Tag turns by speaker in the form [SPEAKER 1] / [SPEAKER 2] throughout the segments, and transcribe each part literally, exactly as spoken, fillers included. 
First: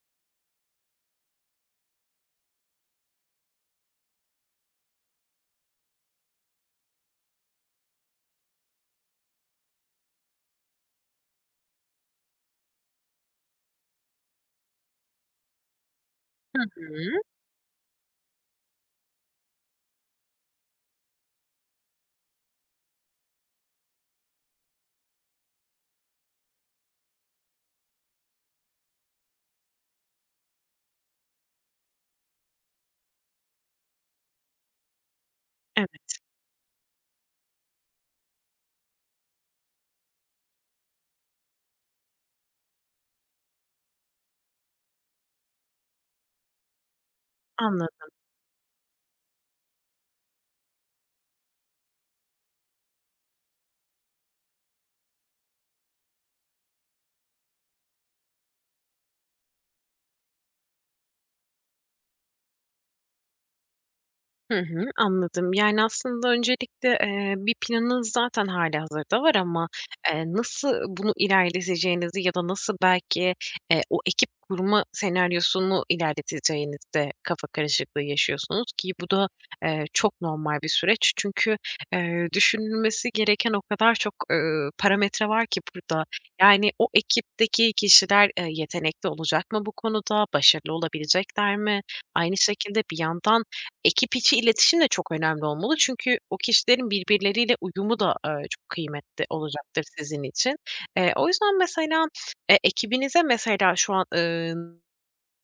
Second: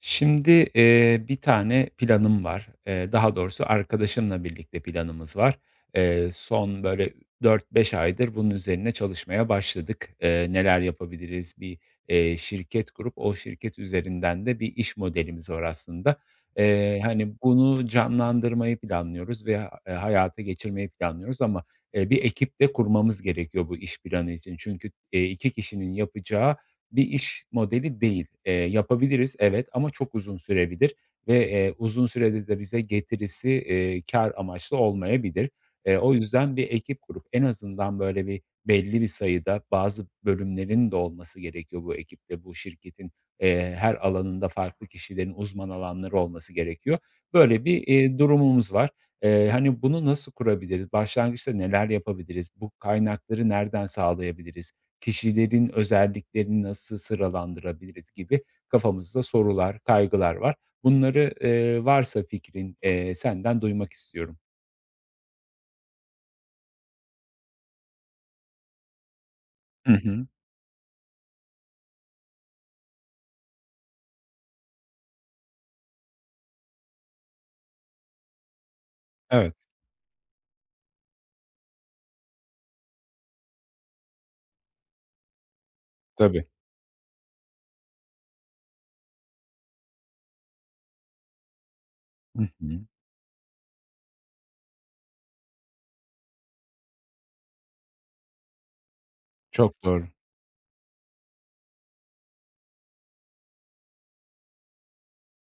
[SPEAKER 1] Şimdi, eee, bir tane planım var. Eee, daha doğrusu arkadaşımla birlikte planımız var. Eee, son böyle dört beş aydır bunun üzerine çalışmaya başladık. Eee, neler yapabiliriz? Bir, eee, şirket kurup o şirket üzerinden de bir iş modelimiz var aslında.
[SPEAKER 2] Hı
[SPEAKER 1] Eee,
[SPEAKER 2] hı.
[SPEAKER 1] hani, bunu canlandırmayı planlıyoruz ve ha eee, hayata geçirmeyi planlıyoruz ama eee, bir ekip de kurmamız gerekiyor bu iş planı için. Çünkü eee, iki kişinin yapacağı bir iş modeli değil. Eee, yapabiliriz evet ama çok uzun sürebilir ve eee, uzun sürede de bize getirisi eee, kâr amaçlı olmayabilir. Eee, o
[SPEAKER 2] Evet,
[SPEAKER 1] yüzden bir ekip kurup en azından böyle bir belli bir sayıda bazı bölümlerin de olması gerekiyor bu ekipte, bu şirketin eee, her alanında farklı kişilerin uzman alanları olması gerekiyor. Böyle bir,
[SPEAKER 2] anladım.
[SPEAKER 1] eee, durumumuz var. Eee, hani, bunu nasıl kurabiliriz? Başlangıçta neler yapabiliriz? Bu kaynakları nereden sağlayabiliriz? Kişilerin özelliklerini nasıl sıralandırabiliriz gibi kafamızda sorular, kaygılar var. Bunları, eee, varsa fikrin, eee, senden duymak istiyorum.
[SPEAKER 2] Hı hı, anladım. Yani, aslında öncelikle, eee, bir planınız zaten hâlihazırda var ama,
[SPEAKER 1] Hı
[SPEAKER 2] eee,
[SPEAKER 1] hı.
[SPEAKER 2] nasıl bunu ilerleteceğinizi ya da nasıl belki, eee, o ekip kurma senaryosunu ilerleteceğinizde kafa karışıklığı yaşıyorsunuz ki bu da,
[SPEAKER 1] Evet,
[SPEAKER 2] eee, çok normal bir süreç. Çünkü, eee, düşünülmesi gereken o kadar çok, ııı, parametre var ki burada.
[SPEAKER 1] tabii.
[SPEAKER 2] Yani, o ekipteki kişiler, eee, yetenekli olacak mı bu konuda? Başarılı olabilecekler mi? Aynı
[SPEAKER 1] Hı hı.
[SPEAKER 2] şekilde bir yandan ekip içi iletişim de çok önemli olmalı çünkü o kişilerin birbirleriyle uyumu da, eee, çok kıymetli olacaktır
[SPEAKER 1] Çok doğru.
[SPEAKER 2] sizin için. Eee, o yüzden mesela, eee, ekibinize mesela şu an, ııı,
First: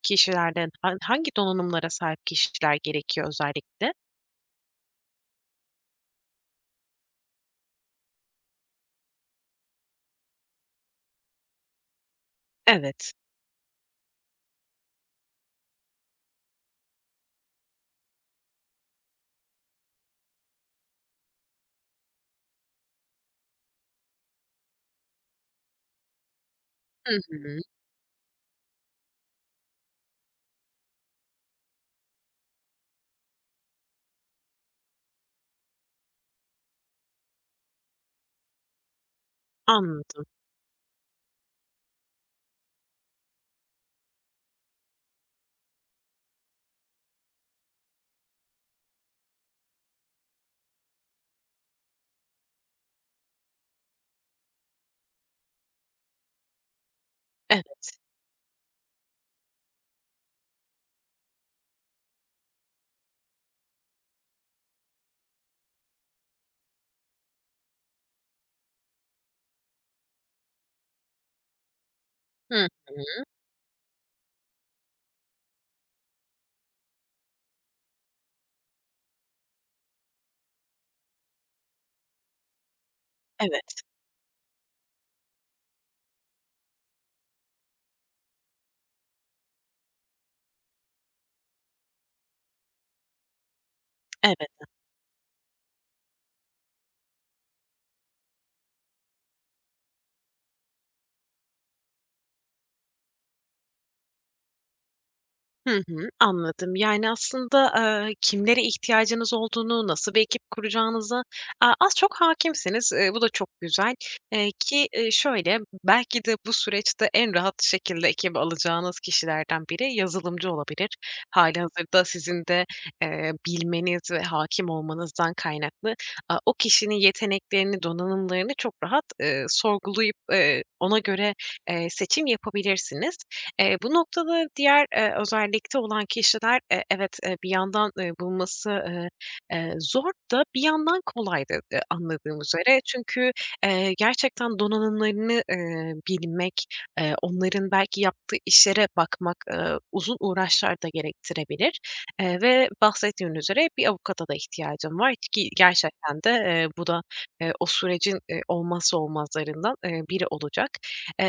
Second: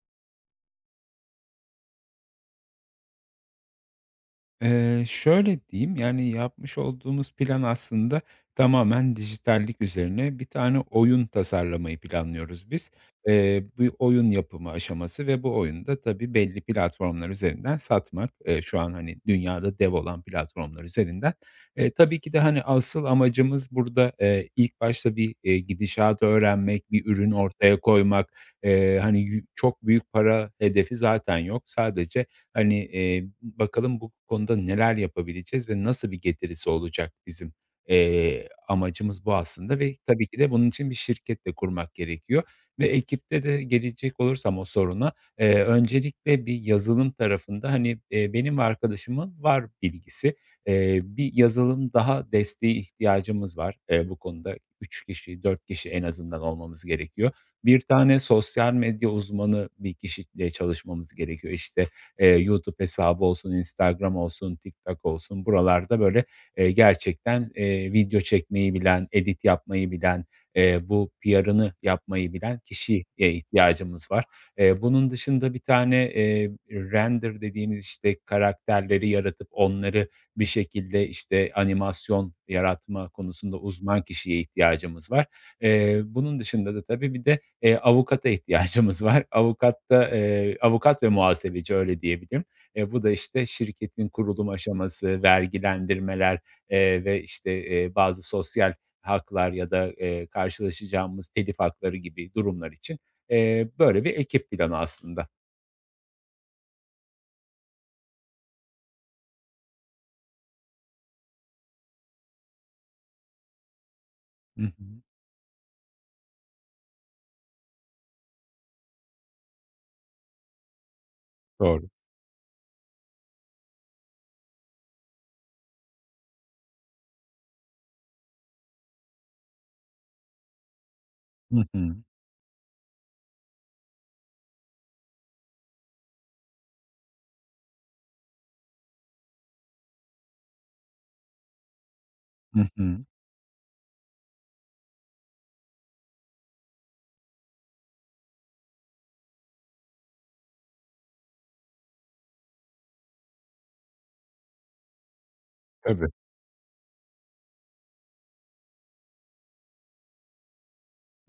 [SPEAKER 2] kişilerden han hangi donanımlara sahip kişiler gerekiyor özellikle?
[SPEAKER 1] Eee, şöyle diyeyim, yani, yapmış olduğumuz plan aslında tamamen dijitallik üzerine bir tane oyun tasarlamayı planlıyoruz biz.
[SPEAKER 2] Evet.
[SPEAKER 1] Eee, bir oyun yapımı aşaması ve bu oyunda tabii belli platformlar üzerinden satmak. Eee, şu an, hani, dünyada dev olan platformlar üzerinden. Eee, tabii ki de, hani, asıl amacımız burada eee, ilk başta bir, eee, gidişatı öğrenmek, bir
[SPEAKER 2] Hı
[SPEAKER 1] ürün
[SPEAKER 2] hı.
[SPEAKER 1] ortaya koymak. Eee, hani, yü çok büyük para hedefi zaten yok. Sadece. Hani, eee, bakalım bu konuda neler yapabileceğiz ve nasıl bir getirisi olacak bizim? Eee, amacımız bu aslında ve
[SPEAKER 2] Anladım.
[SPEAKER 1] tabii ki de bunun için bir şirket de kurmak gerekiyor ve ekipte de gelecek olursam o soruna, eee, öncelikle bir yazılım tarafında, hani, eee, benim ve arkadaşımın var bilgisi. Eee, bir yazılım daha desteği ihtiyacımız var. Eee, bu konuda üç kişi, dört kişi en azından olmamız gerekiyor. Bir
[SPEAKER 2] Evet.
[SPEAKER 1] tane sosyal medya uzmanı bir kişiyle çalışmamız gerekiyor. İşte, Eee, YouTube hesabı olsun, Instagram olsun, TikTok olsun buralarda böyle, eee, gerçekten, eee, video çekmeyi bilen, edit yapmayı bilen, eee, bu P R'ını yapmayı
[SPEAKER 2] Hı
[SPEAKER 1] bilen
[SPEAKER 2] hı.
[SPEAKER 1] kişiye ihtiyacımız var. Eee, bunun dışında bir tane, eee, render dediğimiz, işte, karakterleri yaratıp onları bir şekilde, işte, animasyon yaratma konusunda
[SPEAKER 2] Evet,
[SPEAKER 1] uzman kişiye ihtiyacımız var. Eee, bunun dışında da tabii bir de Eee, avukata ihtiyacımız var. Avukat da, eee, avukat ve muhasebeci öyle diyebilirim. Eee, bu da, işte, şirketin
[SPEAKER 2] evet.
[SPEAKER 1] kurulum aşaması, vergilendirmeler, eee, ve, işte, eee, bazı sosyal haklar ya da, eee, karşılaşacağımız telif hakları gibi durumlar için, eee, böyle bir ekip planı aslında.
[SPEAKER 2] Hı hı, anladım. Yani, aslında, eee, kimlere ihtiyacınız olduğunu, nasıl bir ekip kuracağınıza, aaa, az çok hakimsiniz. Eee, bu da çok güzel, eee,
[SPEAKER 1] Hı
[SPEAKER 2] ki,
[SPEAKER 1] hı.
[SPEAKER 2] eee, şöyle, belki de bu süreçte en rahat şekilde ekibe alacağınız kişilerden biri yazılımcı olabilir.
[SPEAKER 1] Doğru.
[SPEAKER 2] Hâlihazırda sizin de, eee, bilmeniz ve hakim olmanızdan kaynaklı, aaa, o kişinin yeteneklerini, donanımlarını çok rahat, eee, sorgulayıp, eee, ona göre,
[SPEAKER 1] Hı
[SPEAKER 2] eee,
[SPEAKER 1] hı.
[SPEAKER 2] seçim yapabilirsiniz. Eee, bu noktada diğer, eee, özellikte olan kişiler, eee, evet, eee, bir yandan, eee, bulması, eee, eee, zor da bir yandan kolay da, eee, anladığım
[SPEAKER 1] Hı
[SPEAKER 2] üzere.
[SPEAKER 1] hı.
[SPEAKER 2] Çünkü, eee, gerçekten donanımlarını, eee, bilmek, eee, onların belki yaptığı işlere bakmak, eee, uzun uğraşlar da gerektirebilir, eee, ve bahsettiğin üzere bir avukata da ihtiyacım var ki
[SPEAKER 1] Tabii.
[SPEAKER 2] gerçekten de, eee, bu da, eee, o sürecin, eee, olmazsa olmazlarından, eee, biri olacak.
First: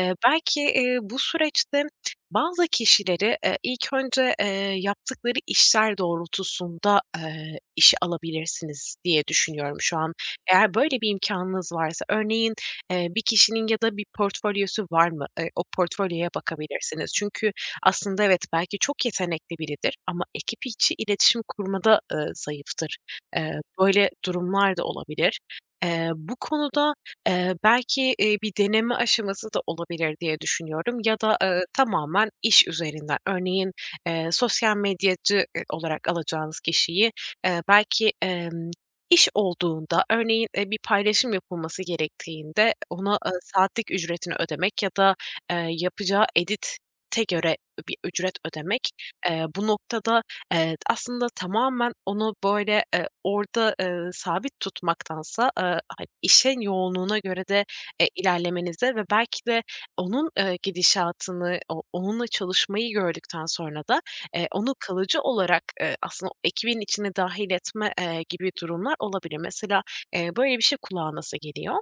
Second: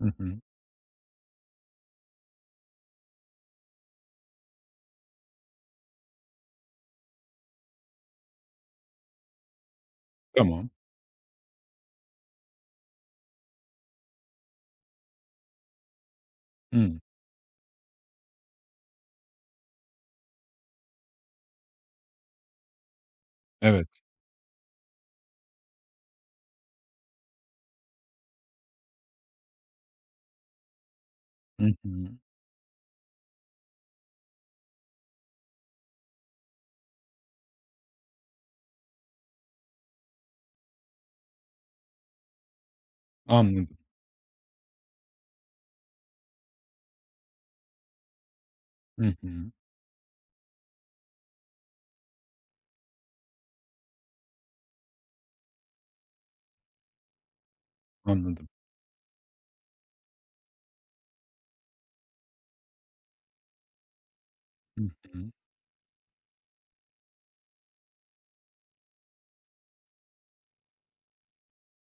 [SPEAKER 1] Hı hı.
[SPEAKER 2] Belki, eee, bu süreçte bazı kişileri, eee, ilk önce, eee, yaptıkları işler doğrultusunda, eee, işe alabilirsiniz diye düşünüyorum şu an.
[SPEAKER 1] Tamam.
[SPEAKER 2] Eğer böyle bir imkanınız varsa, örneğin, eee, bir kişinin ya da bir portfolyosu var mı? Eee, o portfolyoya
[SPEAKER 1] Hıı.
[SPEAKER 2] bakabilirsiniz. Çünkü aslında evet, belki çok yetenekli biridir ama ekip içi iletişim kurmada, eee, zayıftır. Eee,
[SPEAKER 1] Evet.
[SPEAKER 2] böyle durumlar da olabilir. Eee, bu konuda, Eee, belki, eee, bir deneme aşaması da olabilir diye düşünüyorum ya da, eee,
[SPEAKER 1] Hı hı.
[SPEAKER 2] tamamen iş üzerinden. Örneğin, eee, sosyal medyacı, eee, olarak alacağınız kişiyi, eee, belki, emm, iş olduğunda, örneğin, eee, bir paylaşım yapılması gerektiğinde ona, eee,
[SPEAKER 1] Anladım.
[SPEAKER 2] saatlik ücretini ödemek ya da, eee, yapacağı edite göre bir ücret ödemek.
[SPEAKER 1] Hı
[SPEAKER 2] Eee,
[SPEAKER 1] hı.
[SPEAKER 2] bu noktada evet, aslında tamamen onu, böyle, eee, orada, eee, sabit tutmaktansa, eee, hani, işin yoğunluğuna göre de, eee,
[SPEAKER 1] Anladım.
[SPEAKER 2] ilerlemenize ve belki de onun, eee, gidişatını, o onunla çalışmayı gördükten sonra da, eee, onu
[SPEAKER 1] Hı
[SPEAKER 2] kalıcı
[SPEAKER 1] hı.
[SPEAKER 2] olarak, eee, aslında o ekibin içine dahil etme, eee, gibi durumlar olabilir. Mesela, eee, böyle bir şey kulağa nasıl geliyor?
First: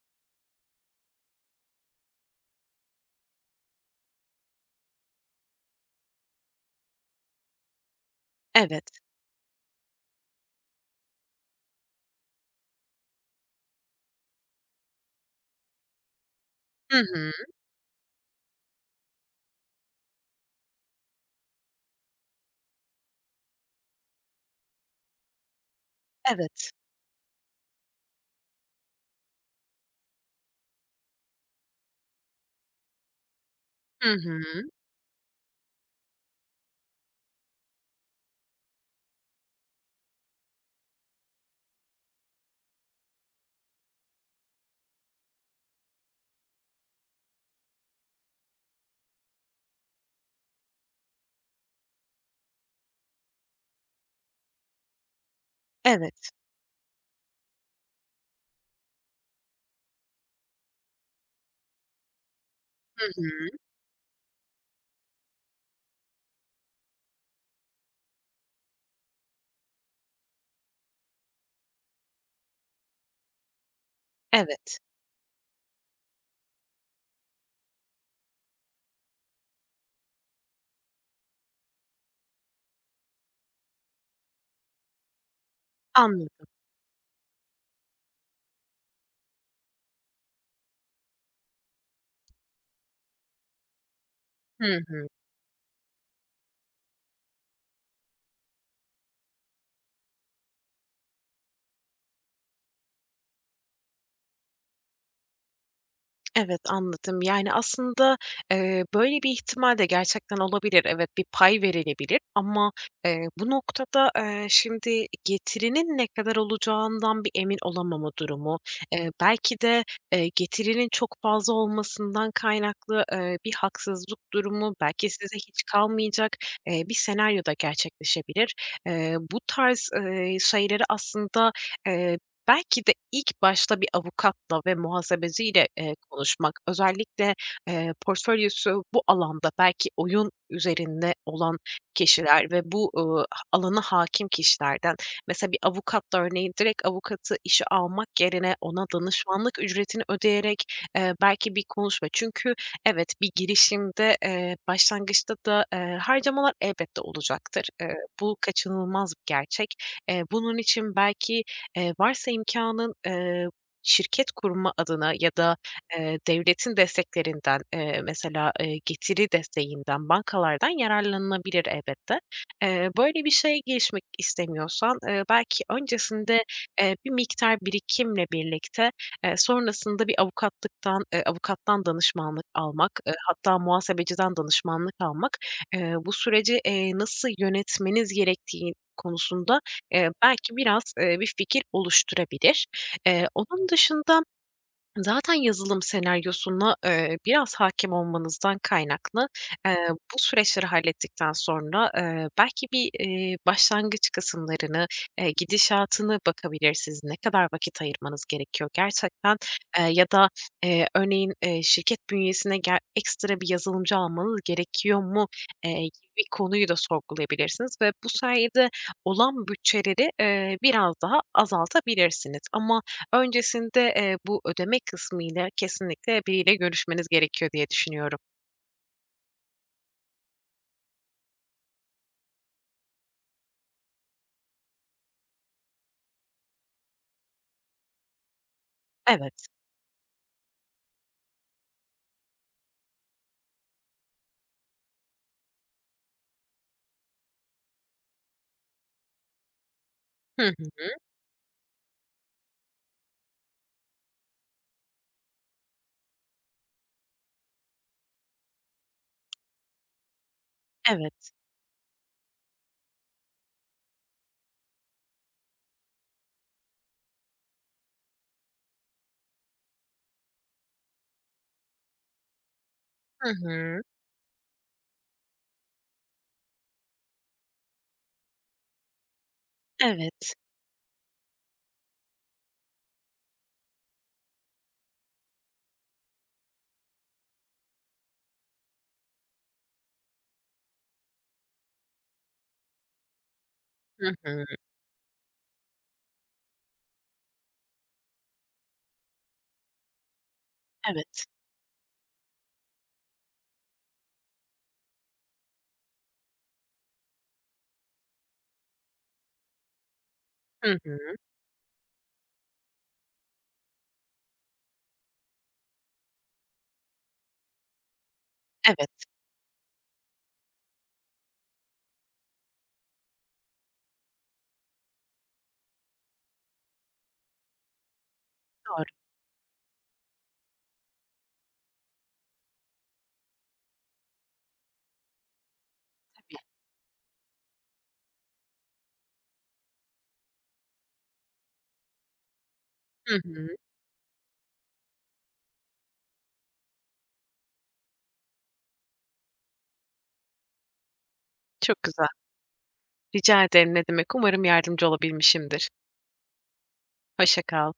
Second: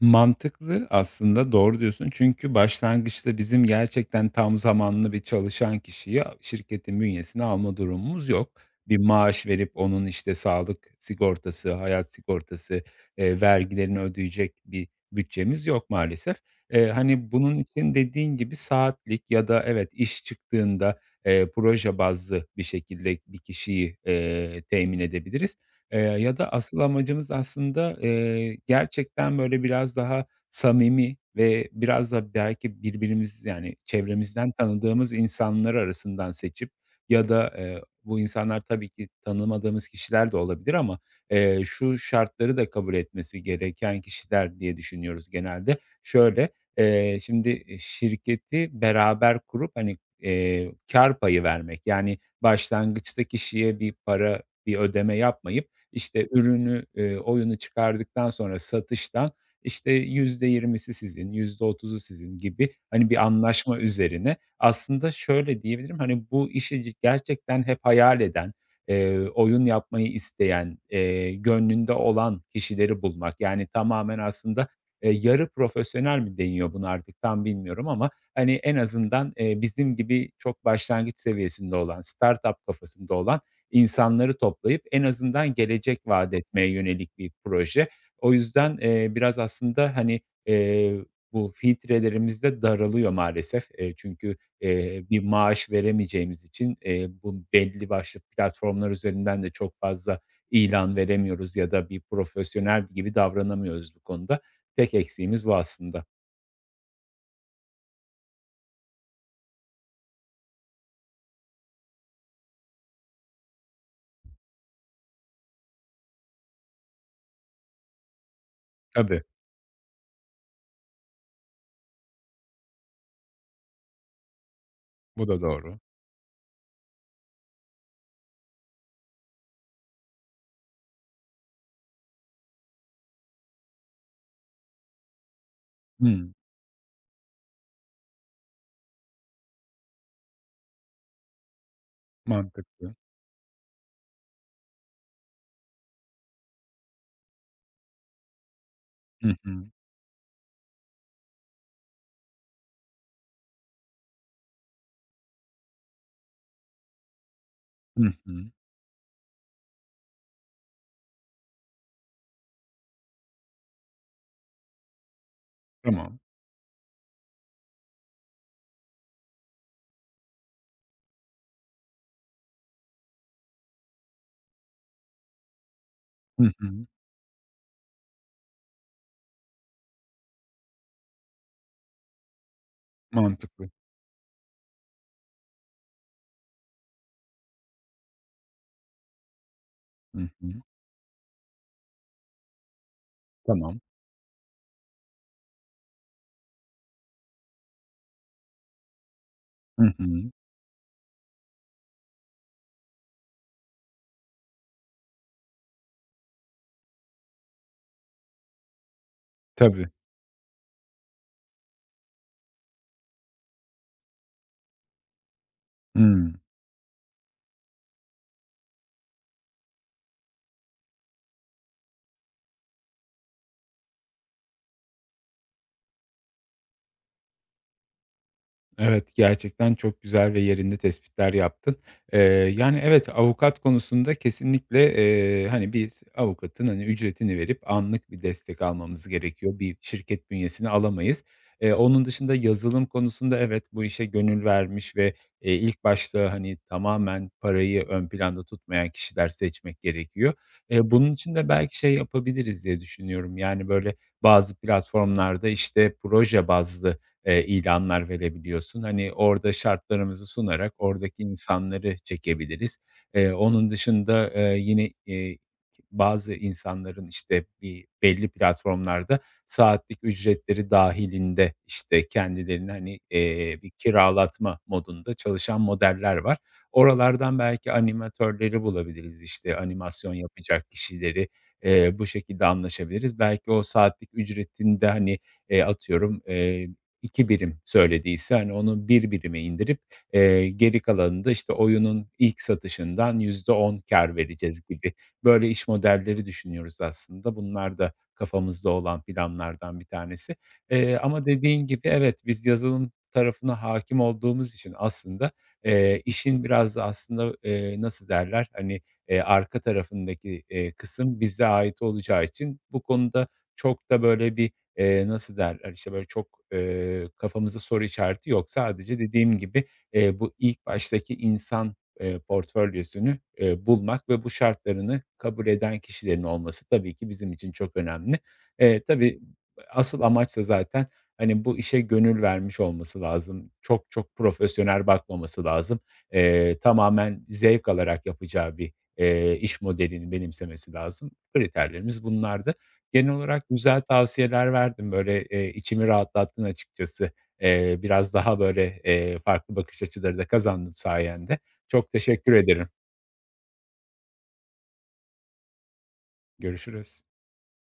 [SPEAKER 1] Mantıklı aslında, doğru diyorsun. Çünkü başlangıçta bizim gerçekten tam zamanlı bir çalışan kişiyi şirketin bünyesine alma durumumuz yok.
[SPEAKER 2] Evet.
[SPEAKER 1] Bir maaş verip onun, işte, sağlık sigortası, hayat sigortası, eee, vergilerini ödeyecek bir bütçemiz yok maalesef. Eee,
[SPEAKER 2] Hı hı.
[SPEAKER 1] hani, bunun için dediğin gibi saatlik ya da evet, iş çıktığında, eee, proje bazlı bir şekilde bir kişiyi, eee, temin edebiliriz. Eee, ya da
[SPEAKER 2] Evet.
[SPEAKER 1] asıl amacımız aslında, eee, gerçekten böyle biraz daha samimi ve biraz da belki birbirimiz yani
[SPEAKER 2] Hı hı.
[SPEAKER 1] çevremizden tanıdığımız insanlar arasından seçip ya da eee, bu insanlar tabii ki tanımadığımız kişiler de olabilir ama eee, şu şartları da kabul etmesi gereken kişiler diye düşünüyoruz genelde. Şöyle, eee, şimdi, şirketi beraber kurup, hani, eee, kâr payı vermek, yani başlangıçta kişiye bir para, bir ödeme yapmayıp işte
[SPEAKER 2] Evet.
[SPEAKER 1] ürünü, eee, oyunu çıkardıktan sonra satıştan, işte, yüzde yirmisi sizin, yüzde otuzu sizin gibi,
[SPEAKER 2] Hı
[SPEAKER 1] hani, bir
[SPEAKER 2] hı.
[SPEAKER 1] anlaşma üzerine. Aslında şöyle diyebilirim, hani, bu işi gerçekten hep hayal eden, eee, oyun yapmayı isteyen, eee, gönlünde olan kişileri bulmak, yani, tamamen aslında,
[SPEAKER 2] Evet.
[SPEAKER 1] eee, yarı profesyonel mi deniyor buna artık tam bilmiyorum ama, hani, en azından, eee, bizim gibi çok başlangıç seviyesinde olan, startup kafasında olan İnsanları toplayıp en azından gelecek vaat
[SPEAKER 2] Anladım.
[SPEAKER 1] etmeye yönelik bir proje. O yüzden, eee, biraz aslında, hani, eee, bu filtrelerimiz de daralıyor maalesef. Eee, çünkü,
[SPEAKER 2] Hı
[SPEAKER 1] eee,
[SPEAKER 2] hı.
[SPEAKER 1] bir maaş veremeyeceğimiz için, eee, bu belli başlı platformlar üzerinden de çok fazla ilan veremiyoruz ya da bir profesyonel gibi davranamıyoruz bu konuda. Tek eksiğimiz bu aslında.
[SPEAKER 2] Evet, anladım. Yani, aslında, eee, böyle bir ihtimal de gerçekten olabilir. Evet, bir pay verilebilir ama, eee, bu noktada, eee, şimdi getirinin ne kadar olacağından bir emin olamama durumu, eee,
[SPEAKER 1] Tabii,
[SPEAKER 2] belki de, eee, getirinin çok fazla olmasından kaynaklı, eee, bir haksızlık durumu, belki
[SPEAKER 1] bu
[SPEAKER 2] size
[SPEAKER 1] da
[SPEAKER 2] hiç
[SPEAKER 1] doğru.
[SPEAKER 2] kalmayacak, eee, bir senaryo da gerçekleşebilir. Eee, bu tarz, eee, şeyleri aslında, belki de ilk başta bir avukatla ve muhasebeciyle, eee,
[SPEAKER 1] Hıı.
[SPEAKER 2] konuşmak, özellikle, eee, portfolyosu bu alanda belki oyun üzerinde olan kişiler ve bu,
[SPEAKER 1] Mantıklı.
[SPEAKER 2] ııı, alana hâkim kişilerden, mesela bir avukatla örneğin direkt avukatı işe almak yerine ona
[SPEAKER 1] Hı
[SPEAKER 2] danışmanlık
[SPEAKER 1] hı.
[SPEAKER 2] ücretini ödeyerek, eee, belki bir konuşma. Çünkü evet, bir girişimde, eee, başlangıçta da, eee, harcamalar elbette olacaktır. Eee,
[SPEAKER 1] Hı
[SPEAKER 2] bu
[SPEAKER 1] hı.
[SPEAKER 2] kaçınılmaz bir gerçek. Eee, bunun için belki, Eee, varsa imkânın, eee, şirket kurma adına ya da, eee,
[SPEAKER 1] Tamam.
[SPEAKER 2] devletin desteklerinden, eee, mesela, eee, getiri desteğinden, bankalardan yararlanılabilir elbette. Eee, böyle bir şeye girişmek istemiyorsan, eee, belki öncesinde,
[SPEAKER 1] Hı hı.
[SPEAKER 2] eee, bir miktar birikimle birlikte, eee, sonrasında bir avukatlıktan, eee, avukattan danışmanlık almak, eee, hatta
[SPEAKER 1] Mantıklı.
[SPEAKER 2] muhasebeciden danışmanlık almak, eee, bu süreci, eee, nasıl yönetmeniz gerektiği konusunda Eee,
[SPEAKER 1] Hı hı.
[SPEAKER 2] belki biraz, eee, bir fikir oluşturabilir. Eee, onun
[SPEAKER 1] Tamam.
[SPEAKER 2] dışında, zaten yazılım senaryosuna, eee, biraz hakim olmanızdan kaynaklı,
[SPEAKER 1] Hı
[SPEAKER 2] eee, bu
[SPEAKER 1] hı.
[SPEAKER 2] süreçleri hallettikten sonra, eee, belki bir, eee, başlangıç kısımlarını, eee, gidişatını bakabilirsiniz. Ne kadar vakit ayırmanız gerekiyor gerçekten, eee,
[SPEAKER 1] Tabii.
[SPEAKER 2] ya da, eee, örneğin, eee, şirket bünyesine gel ekstra bir yazılımcı almanız gerekiyor mu, eee, gibi bir
[SPEAKER 1] Hıı.
[SPEAKER 2] konuyu da sorgulayabilirsiniz ve bu sayede olan bütçeleri, eee, biraz daha azaltabilirsiniz. Ama öncesinde, eee, bu ödeme kısmıyla kesinlikle biriyle görüşmeniz gerekiyor diye düşünüyorum.
[SPEAKER 1] Evet, gerçekten çok güzel ve yerinde tespitler yaptın. Eee, yani, evet, avukat konusunda kesinlikle, eee, hani, biz avukatın, hani, ücretini verip anlık bir destek almamız
[SPEAKER 2] Evet.
[SPEAKER 1] gerekiyor. Bir şirket bünyesine alamayız. Eee, onun dışında yazılım konusunda evet, bu işe gönül vermiş ve eee, ilk başta, hani, tamamen parayı ön planda tutmayan kişiler seçmek gerekiyor.
[SPEAKER 2] Hı hı.
[SPEAKER 1] Eee, bunun için de belki şey yapabiliriz diye düşünüyorum, yani, böyle, bazı platformlarda, işte, proje bazlı, eee, ilanlar verebiliyorsun. Hani, orada şartlarımızı sunarak oradaki
[SPEAKER 2] Evet.
[SPEAKER 1] insanları çekebiliriz. Eee, onun dışında, eee, yine, eee, bazı insanların, işte, bir belli platformlarda saatlik ücretleri dahilinde işte, kendilerini, hani,
[SPEAKER 2] Hı
[SPEAKER 1] eee, bir
[SPEAKER 2] hı.
[SPEAKER 1] kiralatma modunda çalışan modeller var. Oralardan belki animatörleri bulabiliriz, işte, animasyon
[SPEAKER 2] Evet.
[SPEAKER 1] yapacak kişileri, eee, bu şekilde anlaşabiliriz. Belki o saatlik ücretinde hani, eee, atıyorum, iki birim söylediyse, hani, onu bir birime indirip, eee, geri kalanında işte, oyunun ilk satışından yüzde on
[SPEAKER 2] Hı
[SPEAKER 1] kar
[SPEAKER 2] hı.
[SPEAKER 1] vereceğiz gibi böyle iş modelleri düşünüyoruz aslında. Bunlar da kafamızda olan planlardan bir tanesi. Eee,
[SPEAKER 2] Evet.
[SPEAKER 1] ama dediğin gibi evet, biz yazılım tarafına hakim olduğumuz için aslında, eee, işin biraz da aslında, eee, nasıl derler, hani, eee, arka tarafındaki eee,
[SPEAKER 2] Hı hı.
[SPEAKER 1] kısım bize ait olacağı için bu konuda çok da böyle bir Eee, nasıl derler, işte, böyle, çok, eee, kafamızda soru işareti yok. Sadece
[SPEAKER 2] Evet,
[SPEAKER 1] dediğim gibi, eee, bu ilk baştaki insan, eee, portfolyosunu, eee, bulmak ve bu şartlarını kabul eden kişilerin olması tabii ki bizim için çok önemli. Eee,
[SPEAKER 2] doğru
[SPEAKER 1] tabii asıl amaç da zaten, hani, bu işe gönül vermiş olması lazım. Çok çok profesyonel bakmaması lazım.
[SPEAKER 2] tabii.
[SPEAKER 1] Eee, tamamen zevk alarak yapacağı bir eee, iş modelini benimsemesi lazım. Kriterlerimiz bunlardı. Genel
[SPEAKER 2] Hı
[SPEAKER 1] olarak
[SPEAKER 2] hı.
[SPEAKER 1] güzel tavsiyeler verdin, böyle, eee, içimi rahatlattın açıkçası. Eee, biraz daha, böyle, eee, farklı bakış açıları da kazandım sayende.
[SPEAKER 2] Çok
[SPEAKER 1] Çok
[SPEAKER 2] güzel.
[SPEAKER 1] teşekkür ederim.
[SPEAKER 2] Rica ederim, ne demek. Umarım yardımcı olabilmişimdir.
[SPEAKER 1] Görüşürüz.
[SPEAKER 2] Hoşça kal.